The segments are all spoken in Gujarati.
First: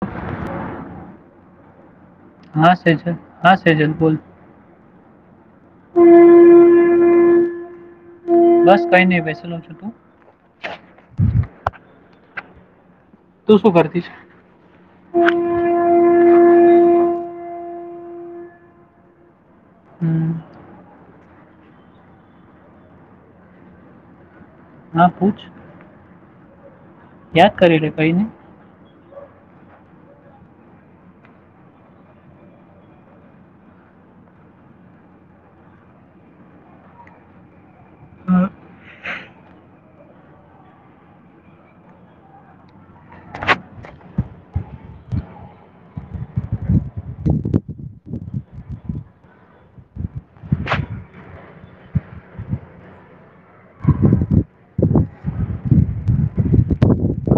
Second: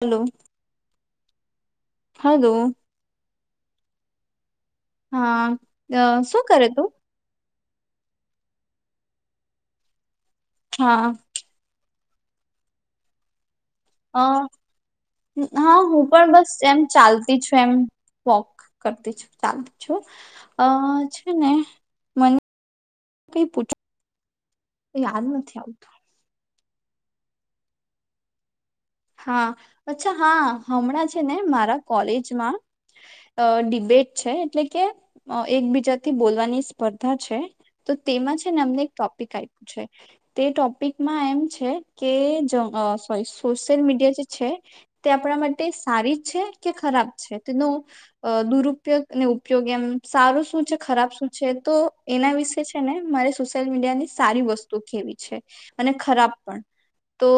હલો હલો હા સ છે હા છે જલકુલ હા શું કરે તું બસ કઈ નઈ બેસેલું છું તું હા તું શું કરતી છે અ હા હું પણ બસ એમ ચાલતી છું એમ વોક કરતી છે ચાલ છો હમ, અ એને કઈ પૂછો હા યાદ પૂછ નથી આવતું યાદ કરીે રે કઈને હા અચ્છા હા હમણાં છે ને મારા કોલેજમાં ડિબેટ છે એટલે કે એકબીજાથી બોલવાની સ્પર્ધા છે તો તેમાં છેને અમને એક ટોપિક આપ્યું છે તે ટોપિકમાં એમ છે કે સોરી સ ોશિયલ મીડિયા જે છે તે આપણા માટે સારી જ છે કે ખરાબ છે તેનો દુરુપયોગ ને ઉપયોગ એમ સારો શું છે ખરાબ શું છે તો એના વિશે છે ને મારે સોશિયલ મીડિયાની સારી વસ્તુ કેહેવી છે અને ખરાબ પણ તો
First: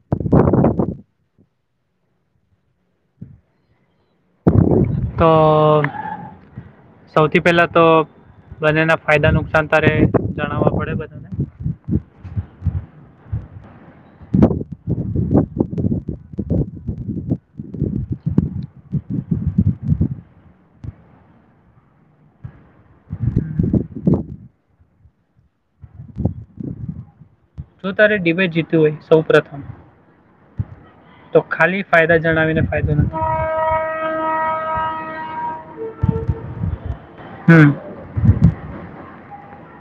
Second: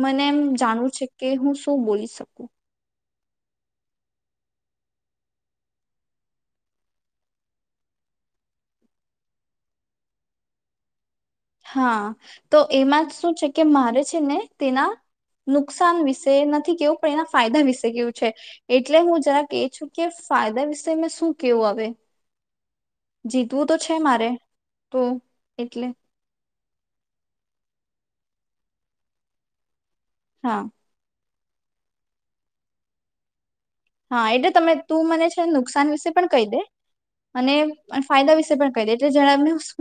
મને એમ જાણવ છે કે હું શું બોલી શકું તો સૌથી પેલા તો બંનેના ફાયદા નુકસાન તારે જણાવવા પડે બધાને હા તો એમાં જ શું છે કે મારે છે ને તેના નુકસાન વિશે નથી કેવું પણ એના ફાયદા વિશે કેવું છે એટલે હું જરા કહે છું કે ફાયદા વિશે મેં શું કેવું આવે જીતવું તો હમ, છે મારે તો એટલે જો તારે ડિબેટ જીતી હોય સૌ પ્રથમ હા તો ખાલી ફાયદા જણાવીને ફાયદો નથી હા એટલે તમે તું મને છે ને નુકસાન વિશે પણ કહી દે. અને હમ ફાયદા વિશે રીતે પણ કહી દે એટલે જ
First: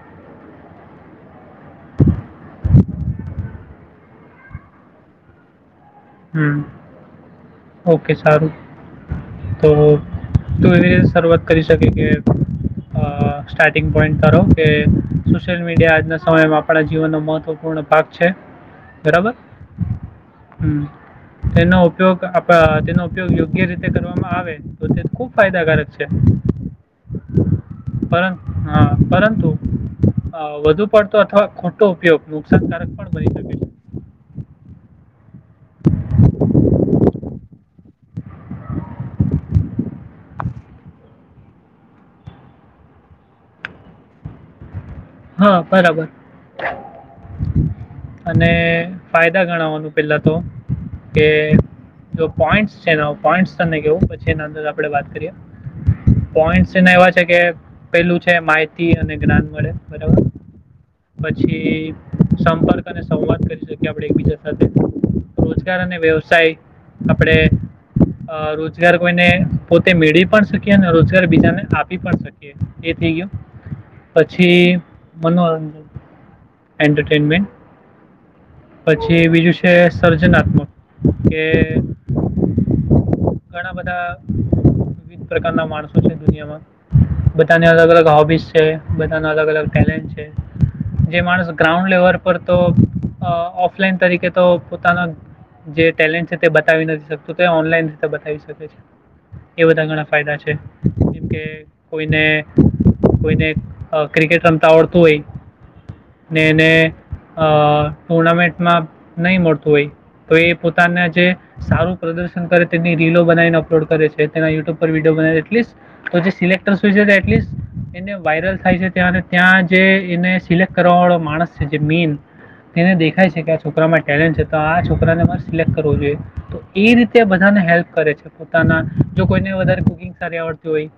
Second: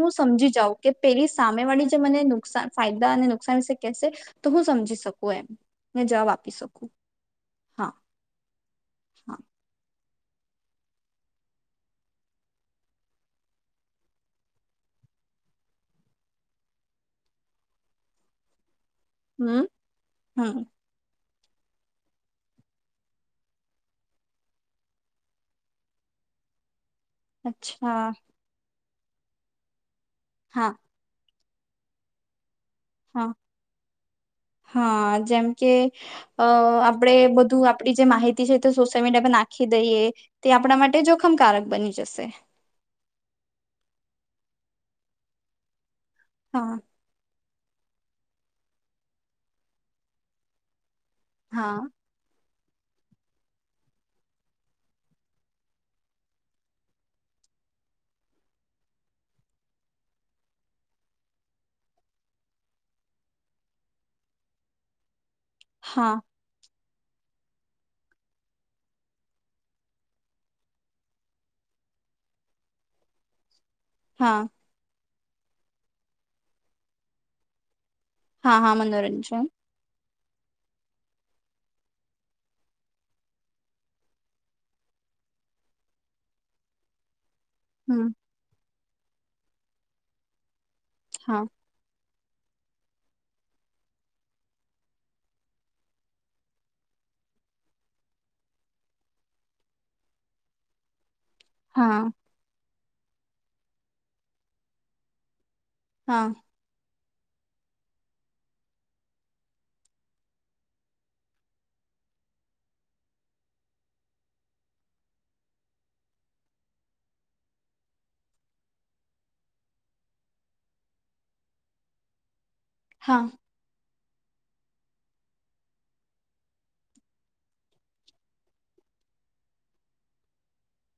હું સમજી જાઉં કે પેલી સામે વાળી જે મને નુકસાન ફાયદા અને નુકસાન વિશે કેહેશે તો હું સમજી શકું એમ. ને જવાબ આપી હમ્મ શકું હા ઓકે સારું. હા તો તું એવી રીતે શરૂઆત કરી શકી કે આ સ્ટાર્ટિંગ પોઈન્ટ તો કે સોશિયલ મીડિયા આજના સમયમાં આપણા જીવનનો મહત્વપૂર્ણ ભાગ છે. બરાબર હમ હમ હમ્મ. તેનો ઉપયોગ આપ તેનો ઉપયોગ યોગ્ય રીતે કરવામાં આવે તો તે ખૂબ ફાયદાકારક છે. અચ્છા. પરં હા પરંતુ હા આવવધુ પડતો અથવા ખોટો ઉપયોગ નું અસરકારક પણ હા બની શકે છે. હા જેમ કે અ આપણેે બધું આપડી જે માહિતી છે તે સોશિયલ મીડિયા પર નાખી દઈએ તે આપણા માટે જોખમકારક બની જશે. હા બરાબર. હા [inaudible] અને ફાયદા ગણવાનું પેલા તો કે હા જો પોઈન્ટ્સ છે નો પોઈન્ટ તને કેવું પછી એના અંદર આપણે વાત કરીએ પોઈન્ટ્સ એના એવા છે કે પેલું છે માહિતી અને જ્ઞાન મળે. બરાબર પછી સંપર્ક અને સંવાદ કરી શકીએ આપણે એકબીજા સાથે. રોજગાર અને હા વ્યવસાય આપણેે આ રોજગાર કોઈને પોતે મેળવી પણ શકીએ અને રોજગાર બીજાને આપી પણ શકીએ એ થઈ ગયું હા પછી મનોરંજન એન્ટરટેનમેન્ટ હા હા પછી મનોરંજન બીજું છે. સર્જનાત્મક કે ઘણા બધા વિવિધ પ્રકારના માણસો છે દુનિયામાં. બધાની અલગ અલગ હમ હોબીઝ છે. બધા ન અલગ અલગ ટેલેન્ટ છે. જે હા માણસ ગ્રાઉન્ડ લેવલ ઉપર તો ઓ ઓફલાઈન તરીકે તો પોતાના જે ટેલેન્ટ છે તે બતાવી નથી શકતું તે ઓનલાઈન રીતે બતાવી શકે છે એ બધા ઘણા ફાયદા છે. કે હા કોઈને કોઈને આ ક્રિકેટ રમ તવરતું હોય. હા ને એને અ ટુર્નામેન્ટમાં નહી મળતું હોય તો એ પોતાના જે સારું પ્રદર્શન કરે તેની રીલો બનાવીને અપલોડ કરે છે, તેના યુટ્યુબ પર વિડીયો બના જે સિલેક્ટ હોય એને વાયરલ થાય છે ત્યાં ત્યાં જે એને સિલેક્ટ કરવા વાળો માણસ છે જે મેન તેને હા દેખાય છે કે છોકરા મા ટેલેન્ટ તો આ છોકરાને મારે સિલેક્ટ કરવું જોઈએ. તો એ રીતે બધાને હેલ્પ કરે છે પોતાના જો કોઈને વધારે કુકિંગ સારી આવડતી હોય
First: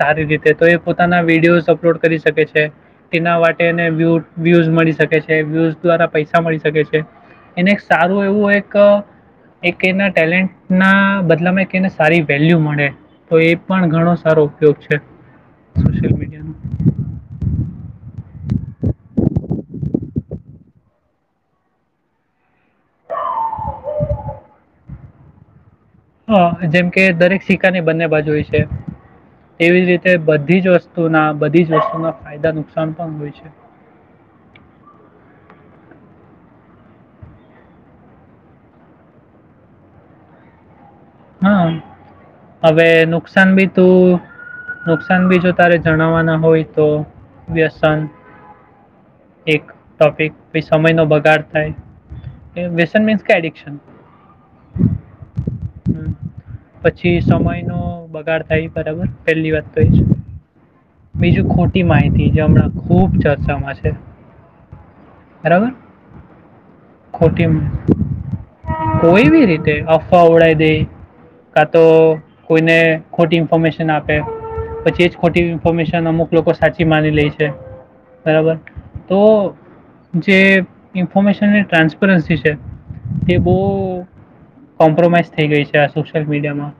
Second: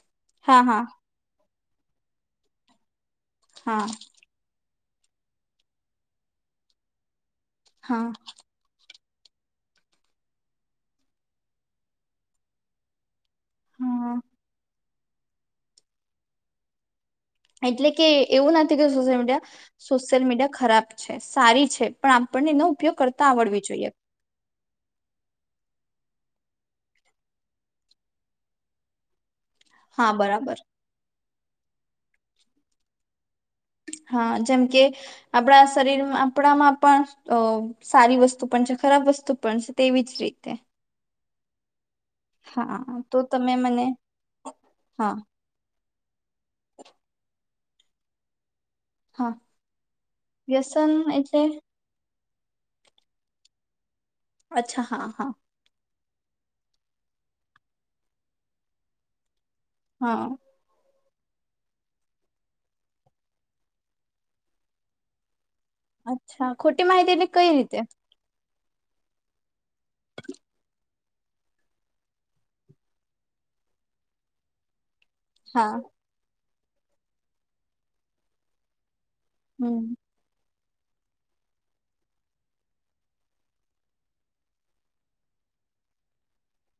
સારી રીતે હા તો એ હા પોતાના વિડીયોસ અપલોડ કરી શકે છે. [unintelligible] તેના માટેને હા વ્યુ વ્યુઝ મળી કે છે વ્યુ દ્વારા પૈસા મળી શકે છે. એને એક હા સારું એવું એક એક એના ટેલેન્ટ ના બદલામાં એક એને સારી વેલ્યુ મળે. તો એ પણ ઘણો હા સારો ઉપયોગ છે. સોશિયલ મીડિયાનું. એટલે કે એવું નથી કે સોશિયલ મીડિયા સોશિયલ મીડિયા ખરાબ છે સારી છે પણ આપણને ન ઉપયોગ કરતા આવડવી જોઈએ. હા જેમ કે દરેક સિક્કાની બંને બાજુ હોય છે. એવી જ હા રીતે બરાબર બધી જ વસ્તુના બધી જ વસ્તુમાં ફાયદા નુકસાન પણ હોય છે. હા જેમ કે આપણા શરીરમાં આપણામાં પણ અ સારી વસ્તુ પણ છે ખરાબ વસ્તુ પણ છે તેવીજ રીતે. હા. હવે હા તો નુકસાન તમે બી મને તું હા નુકસાન બી જો તારે જણાવવાના હોય તો, વ્યસન હા એક ટોપિક પે સમય વ્યસન નો એટલે બગાડ થાય. વેસન મીન્સ ક એડિક્શન. અચ્છા હા હા. હમ્મ, પછી સમય નો બગાડ થાય બરાબર. પહેલી વાત તો એ છે. હા બીજું ખોટી માહિતી જે હમણાં ખુબ ચર્ચામાં છે. બરાબર અચ્છા ખોટી માહિતી એટલે ખોટી કઈ રીતે? કોઈ બી રીતે અફવા ઓડાય દે કા તો કોઈને ખોટી ઇન્ફોર્મેશન આપે પછી ખોટી હા ઇન્ફોર્મેશન અમુક લોકો સાચી માની લે છે. બરાબર? તો હમ જે ઇન્ફોર્મેશનની ટ્રાન્સપરન્સી છે. એ બહુ કોમ્પ્રોમાઈઝ થઈ ગઈ છે આ સોશિયલ મીડિયામાં.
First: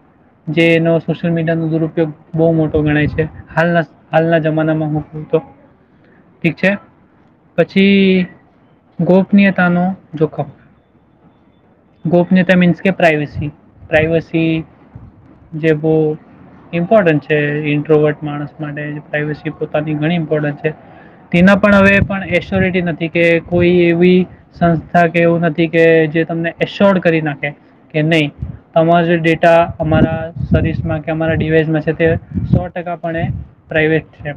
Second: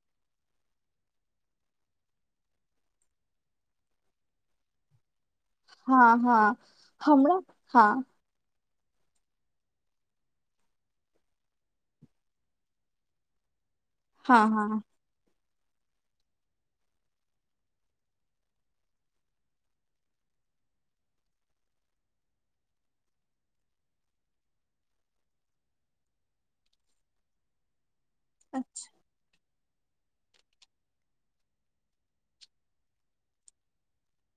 જેનો સોશિયલ મીડિયાનો દુરુપયોગ બહુ મોટો ગણાય છે. હાલના હાલના જમાનામાં હું તો હા હા ઠીક છે. હમણાં હા પછી ગોપનીયતાનો જોખમ ગોપનીયતા મીન્સ કે પ્રઇવેસી હા પ્રાઈવેસી હા જે બહ ઇમ્પોર્ટન્ટ છે ઇન્ટ્રોવટ માણસ માટે પ્રાઈવેસી પોતાની ઘણી ઇમ્પોર્ટન્ટ છે તેના પણ હવે પણ એસ્યોરિટી નથી કે કોઈ એવી સંસ્થા કે એવું નથી કે જે તમને એશ્યોર્ડ કરી નાખે કે નહીં તમા જે ડેટ સો ટકા પણ પ્રવેટ છે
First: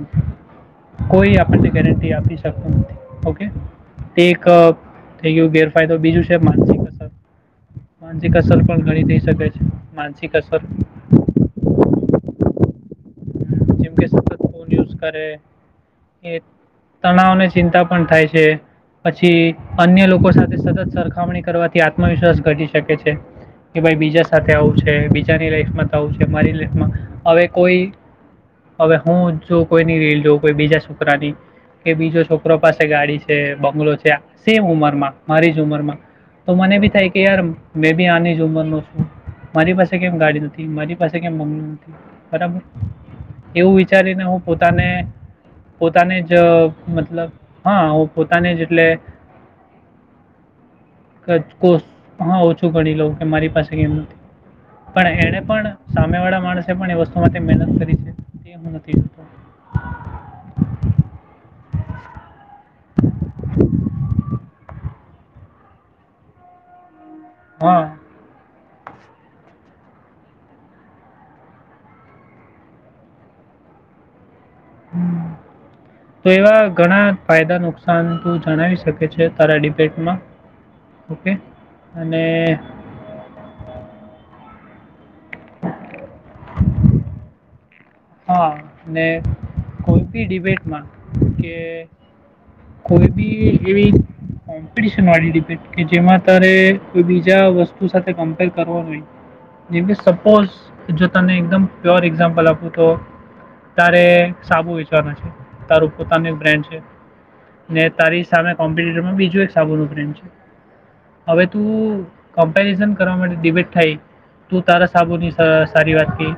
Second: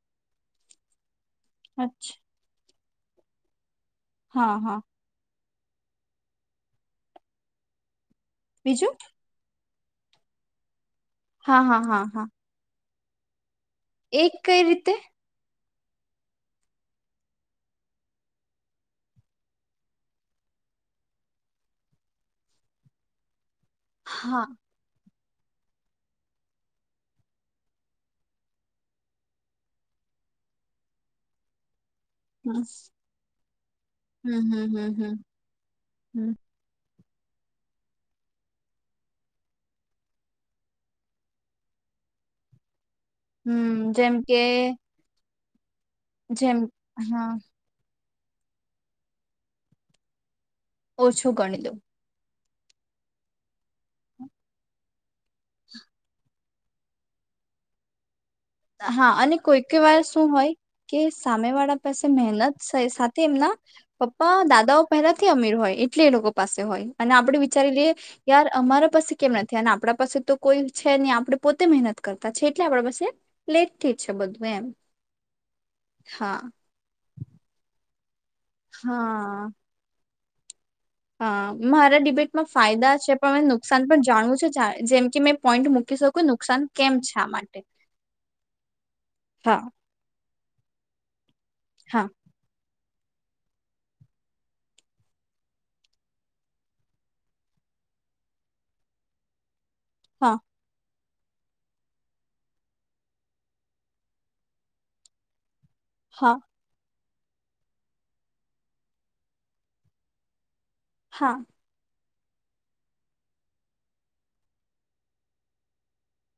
કોઈ ગેરંટી અચ્છા આપી ઓકે હા હા એકઅપ થઈ ગયું ગર ફાયદો બીજું છે માનસિક અસર માનસિક અસર પણ બીજું ઘણી થઈ શકે છે માનસિક અસર હા હા હા હા જેમકે એક સખ કઈ ફોન રીતે યુઝ કરે કે તણાવને ચિંતા પણ થાય છે પછી અન્ય લોકો સાથે સતત સરખામણી કરવાથી આત્મવિશ્વાસ ઘટી શકે છે કે ભાઈ બીજા હા સાથે આવું છે બજાની લાઈફમાં થવું છે મારી લાઈફમાં હવે કોઈ હવે હું જો કોઈની રેલ જોઉ કોઈ બીજા છોકરાની કે બીજો છોકરો હમ પાસે ગાડી છે બંગલો છે હમ સેમ ઉમર હમ હમ માં મારી જ ઉમરમાં હમ તો મને બી થાય કે યાર મે બી આની જ ઉંમર ન શું મારી પાસે કેમ ગાડી નથી મારી પાસે કેમ મમી નથી બરાબર હમ એવું જેમ વિચારીને હું કે પોતાને પોતાને જ જેમ હા મતલબ હા પોતાને જેટલે ઓછું કચ ગણી કો દઉં ઓછ શું ગણી લઉ કે મારી પાસે કેમ નથી પણ એને પણ સામે વાળા માણસે પણ એ વસ્તુ માટે મહેનત કરી છે તે હું નથી હા જોતો. અને કોઈકઈ વાર શું હોય કે સામે વાળા પાસે મહેનત સાથે એમના પપ્પા દાદાઓ પહેલાથી અમીર હોય એટલે એ લોકો પાસે હોય અને આપડે વિચારી લઈએ હા, યાર અમારા પાસે કેમ નથી અને આપણા પાસે તો કોઈ છે હી આપણે પોતે મહેનત કરતા છે એટલે આપણા પાસે લેટ થી છે બધું એમ તો હા એવા ઘણા ફાયદા નુકસાન તું જણાવી શકે છે હા તારા ડિબેટમાં ઓકે હા મારા અને ડિબેટમાં ફાયદા છે પણ નુકસાન પણ જાણવું છે જાય જેમ કે મેં પોઈન્ટ મૂકી શકું નુકસાન કેમ છે આ માટે. હા ને હા કોઈ ભી ડિબેટ ન કે. હા. કોઈ બી એવી કોમ્પિટિશન વાળી ડિબેટ કે જેમાં તારે કોઈ બીજા વસ્તુ સાથે કમ્પેર કરવા જોય. જેકે હા સપોઝ જો તને એકદમ પ્યોર એક્ઝામ્પલ આપો તો તારે સાબુ વિચવાના છે. તારું પોતાની હા નુ બ્રાન્ડ છે. ને તારી સામે કોમ્પ્યુટરમાં બીજું એક સાબુ બેન્ડ છે. હા હવે તું કમ્પેરિઝન કરવા માટે ડિબેટ થાય તું તારા સાબુની સ સારી વાત કી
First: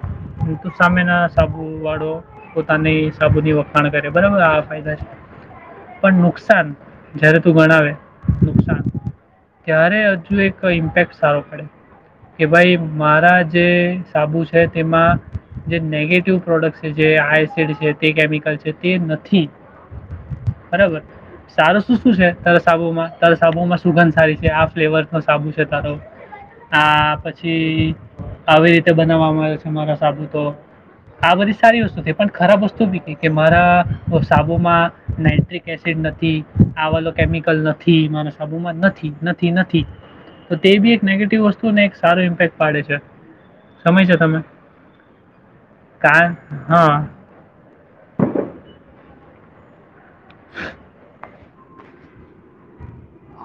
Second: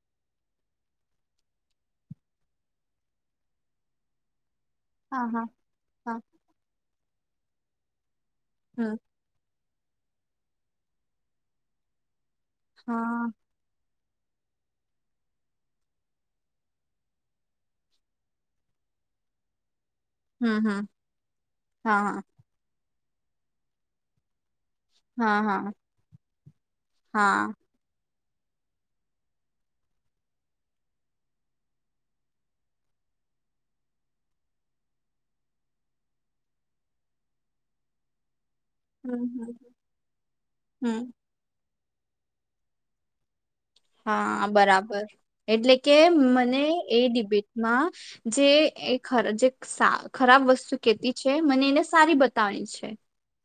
તું સામેના સાબુવાળો પોતાની સાબુની વખાણ કરે બરાબર આ [unintelligible] છે હા હા હા પણ નુકસાન જયારે તું ભણાવે હમ્મ. ત્યારે હજુ એક ઇમ્પેક્ટ સારો પડે. કે ભાઈ હા મારા જે સાબુ છે તેમાં જે નેગેટ [unintelligible] જે આય સેડ છે તે કેમિકલ છે તે નથી હમ હમ બરાબર સારું શું શું હા છે તારા સાબુ માં? તરસાબુમાં સુગંધ સારી છે આપ ફ્લેવર નો હા સાબુ છે હા તારો આ હા પછી આવી રીતે બનાવામાં આવે છે મારા સાબૂ તો આ બધી સારી વસ્તુ થ પણ ખરાબ વસ્તુ બી કે મારા સાબુમાં નાઈટ્રિક એસિડ નથી આવાલો કેમિકલ નથી માર સાબુમાં હમ નથી હમ નથી તો તે બી એક હમ નેગેટિવ વસ્તુ તો ને એક સારો ઇમ્પેક્ટ પાડે છે. સમય છે તમે હા બરાબર એટલે કે કાન મને હા એ ડિબેટમાં જે એક હરખી [unintelligible] સા ખરાબ વસ્તુ કેતી છે. મને એને સારી બતાવવાની છે.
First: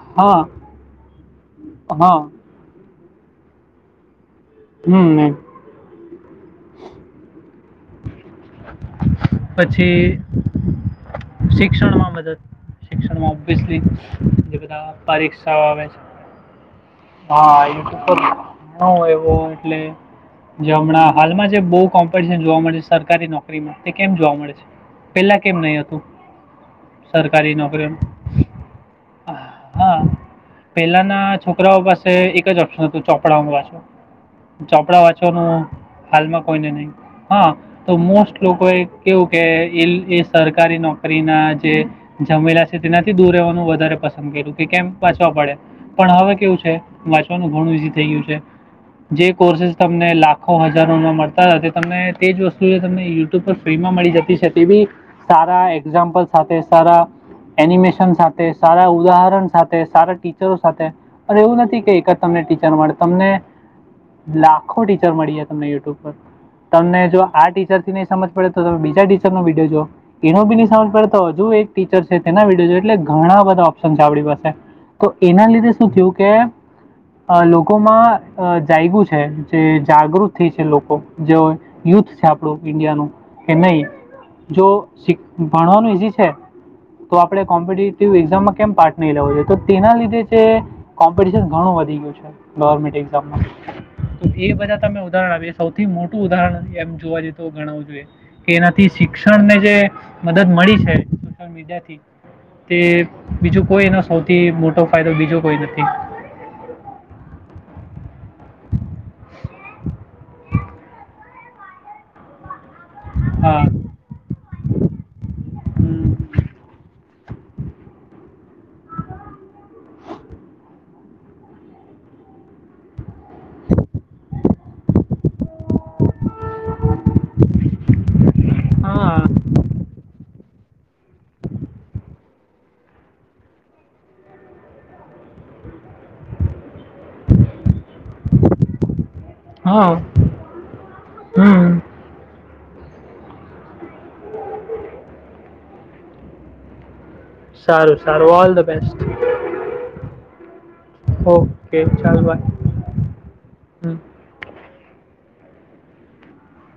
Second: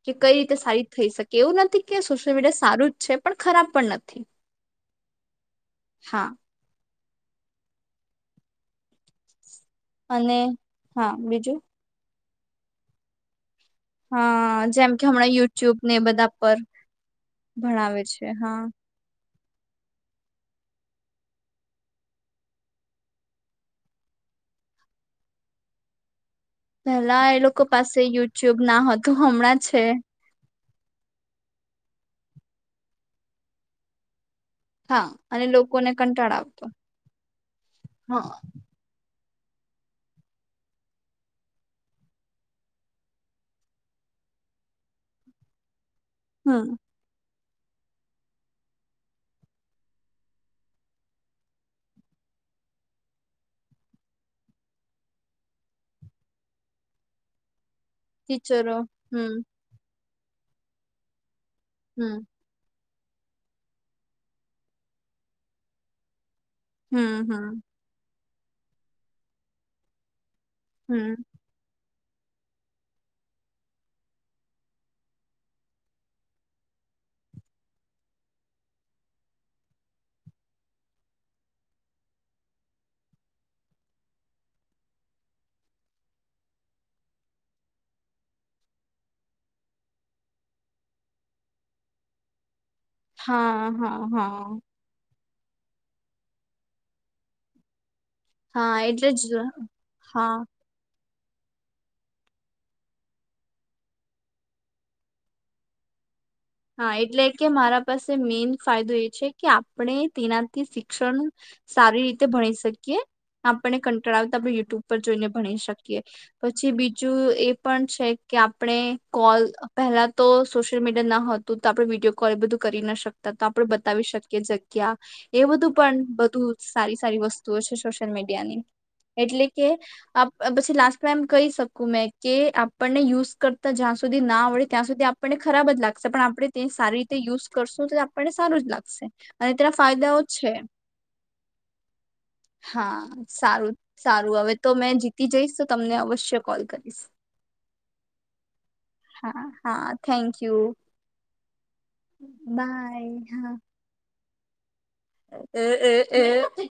કે કઈ હા રીતે સારી થઈ શકે એવું નથી કે હા સોશિયલ મીડિયા સારું છે પણ ખરાબ પણ નથી. હમ હ. હા [inaudible] પછી અને હા બીજું શિક્ષણમાં મદદ શિક્ષણમાં હા બધ જેમ કે હમણાં પરીક્ષા યુટ્યુબ આવે ને છે, એ બધા પર હા ભણાવે છે હા એવ એટલે જે હમણાં હાલમાં જે બહુ કોમ્પિટિશન જોવા મળે છે સરકારી નોકરી કેમ જોવા મળે છે, પેલા કેમ નહી હતું? પેલા એ સરકારી લોકો નોકરીઓનું પાસે યુટ્યુબ ના હતું હમણાં છે. હા પહેલાના છોકરાઓ પાસે એક જ ઓપ્શન હતું ચોપડા વાછું. ચોપડા હા અને વાંચવાનું લોકોને કંટાળ હાલમાં આવતો કોઈને નહી હા તો મો હા કેવું કે એ સરકારી નોકરી ના જે, જમેલા છે તેનાથી દૂર રહેવાનું વધારે પસંદ કર્યું કે કેમ પાછવા પડે. પણ હવે કેવું હમ છે મ ણું થઈ ગયું છે, જે કોર્સ તમને લાખો હજારોમાં મળતા હતા તમને તેજ વસ્તુ તમે ફ્રીમાં મળી જતી છે તેવી, સારા એક્ઝામ્પલ સાથે સારા એનિમેશન સાથે ટીચરો સારા હમ ઉદાહરણ સાથે સારા ટીચરો સાથે અને એવું નથી કે એકદ હમ તમને ટીચર તમને, લાખો ટીચર મળીએ તમને યુટ્યુબ પર. તમને જો હમ આ હમ ટીચર થી ને સમજ પડે તો તમે બીજા ટીચર નો વિડીયો જો. એનો બીની સાઉજ પડતો હમ હો હુ એક ટીચર તેના વિડીયો એટલે ઘણા બધા ઓપ્શન છે આપણી પાસે, તો એના લીધે શું થયું કે લોકોમાં જાયું છે જે જાગૃત થઈ છે લોકો જે યુથ છે આપણું. ઇન્ડિયાનું, કે નહી જો ભણવાનું ઈઝી છે, તો આપડણે કોમ્પિટેટિવ એક્ઝામમાં કેમ પાર્ટ નહી લેવો જોઈએ તો તેના લીધે છે કોમ્પિટશન ઘણું વધી ગયું હા છે. હા તો એ હા બધા તમે ઉદાહરણ સૌથી મોટું ઉદાહરણ એમ જોવા જ તો ગણાવું જોઈએ. કે હા એનાથી એટલે જ શિક્ષણ ને જે હા મદદ મળી છે. મીથી તે બીજું કોઈ એનો સૌથી મોટો ફાયદો બીજો કોઈ નથી. હા એટલે કે મારા પાસે મેઈન ફાયદો એ છે કે આપણે તેનાથી શિક્ષણ સારી રીતે ભણી શકી હા આપણે કંટળાવતા યુટ્યુબ પર જોઈને ભણી શકીએ, હમ. પછી બીજું એ પણ છે કે આપણે કોલ પહેલા તો સોશિયલ મીડ ના હોત તો આપણે વિડીયો કોલ એ બધું કરી ના શકી તો આપડ બતાવી શકીએ જગ્યા, એ બધું પણ બધું સારી સારી વસ્તુઓ છે સોશિયલ મીડિયાની, હા એટલે કે પછી લાસ્ટ ટાઈમ કહી શકું મેં કે આપણને યુઝ કરતા જ્યાં સુધી ના આવડે ત્યાં સુધી આપણને ખરાબ જ લાગશે પણ આપણે તિશ સારી રીતે યુઝ કરશું પણ સારું જ લાગશે અને તેના હા ફાયદાઓ છે હમ હા સારું સારું હવે તો મેં જીતી જઈશ તો તમને અવશ્ય કોલ કરીશ સારું સારું ઓલ ધ બેસ્ટ હા હા થેન્ક યુ ઓકે ચાલ બાય બાય હા હું એ એ એ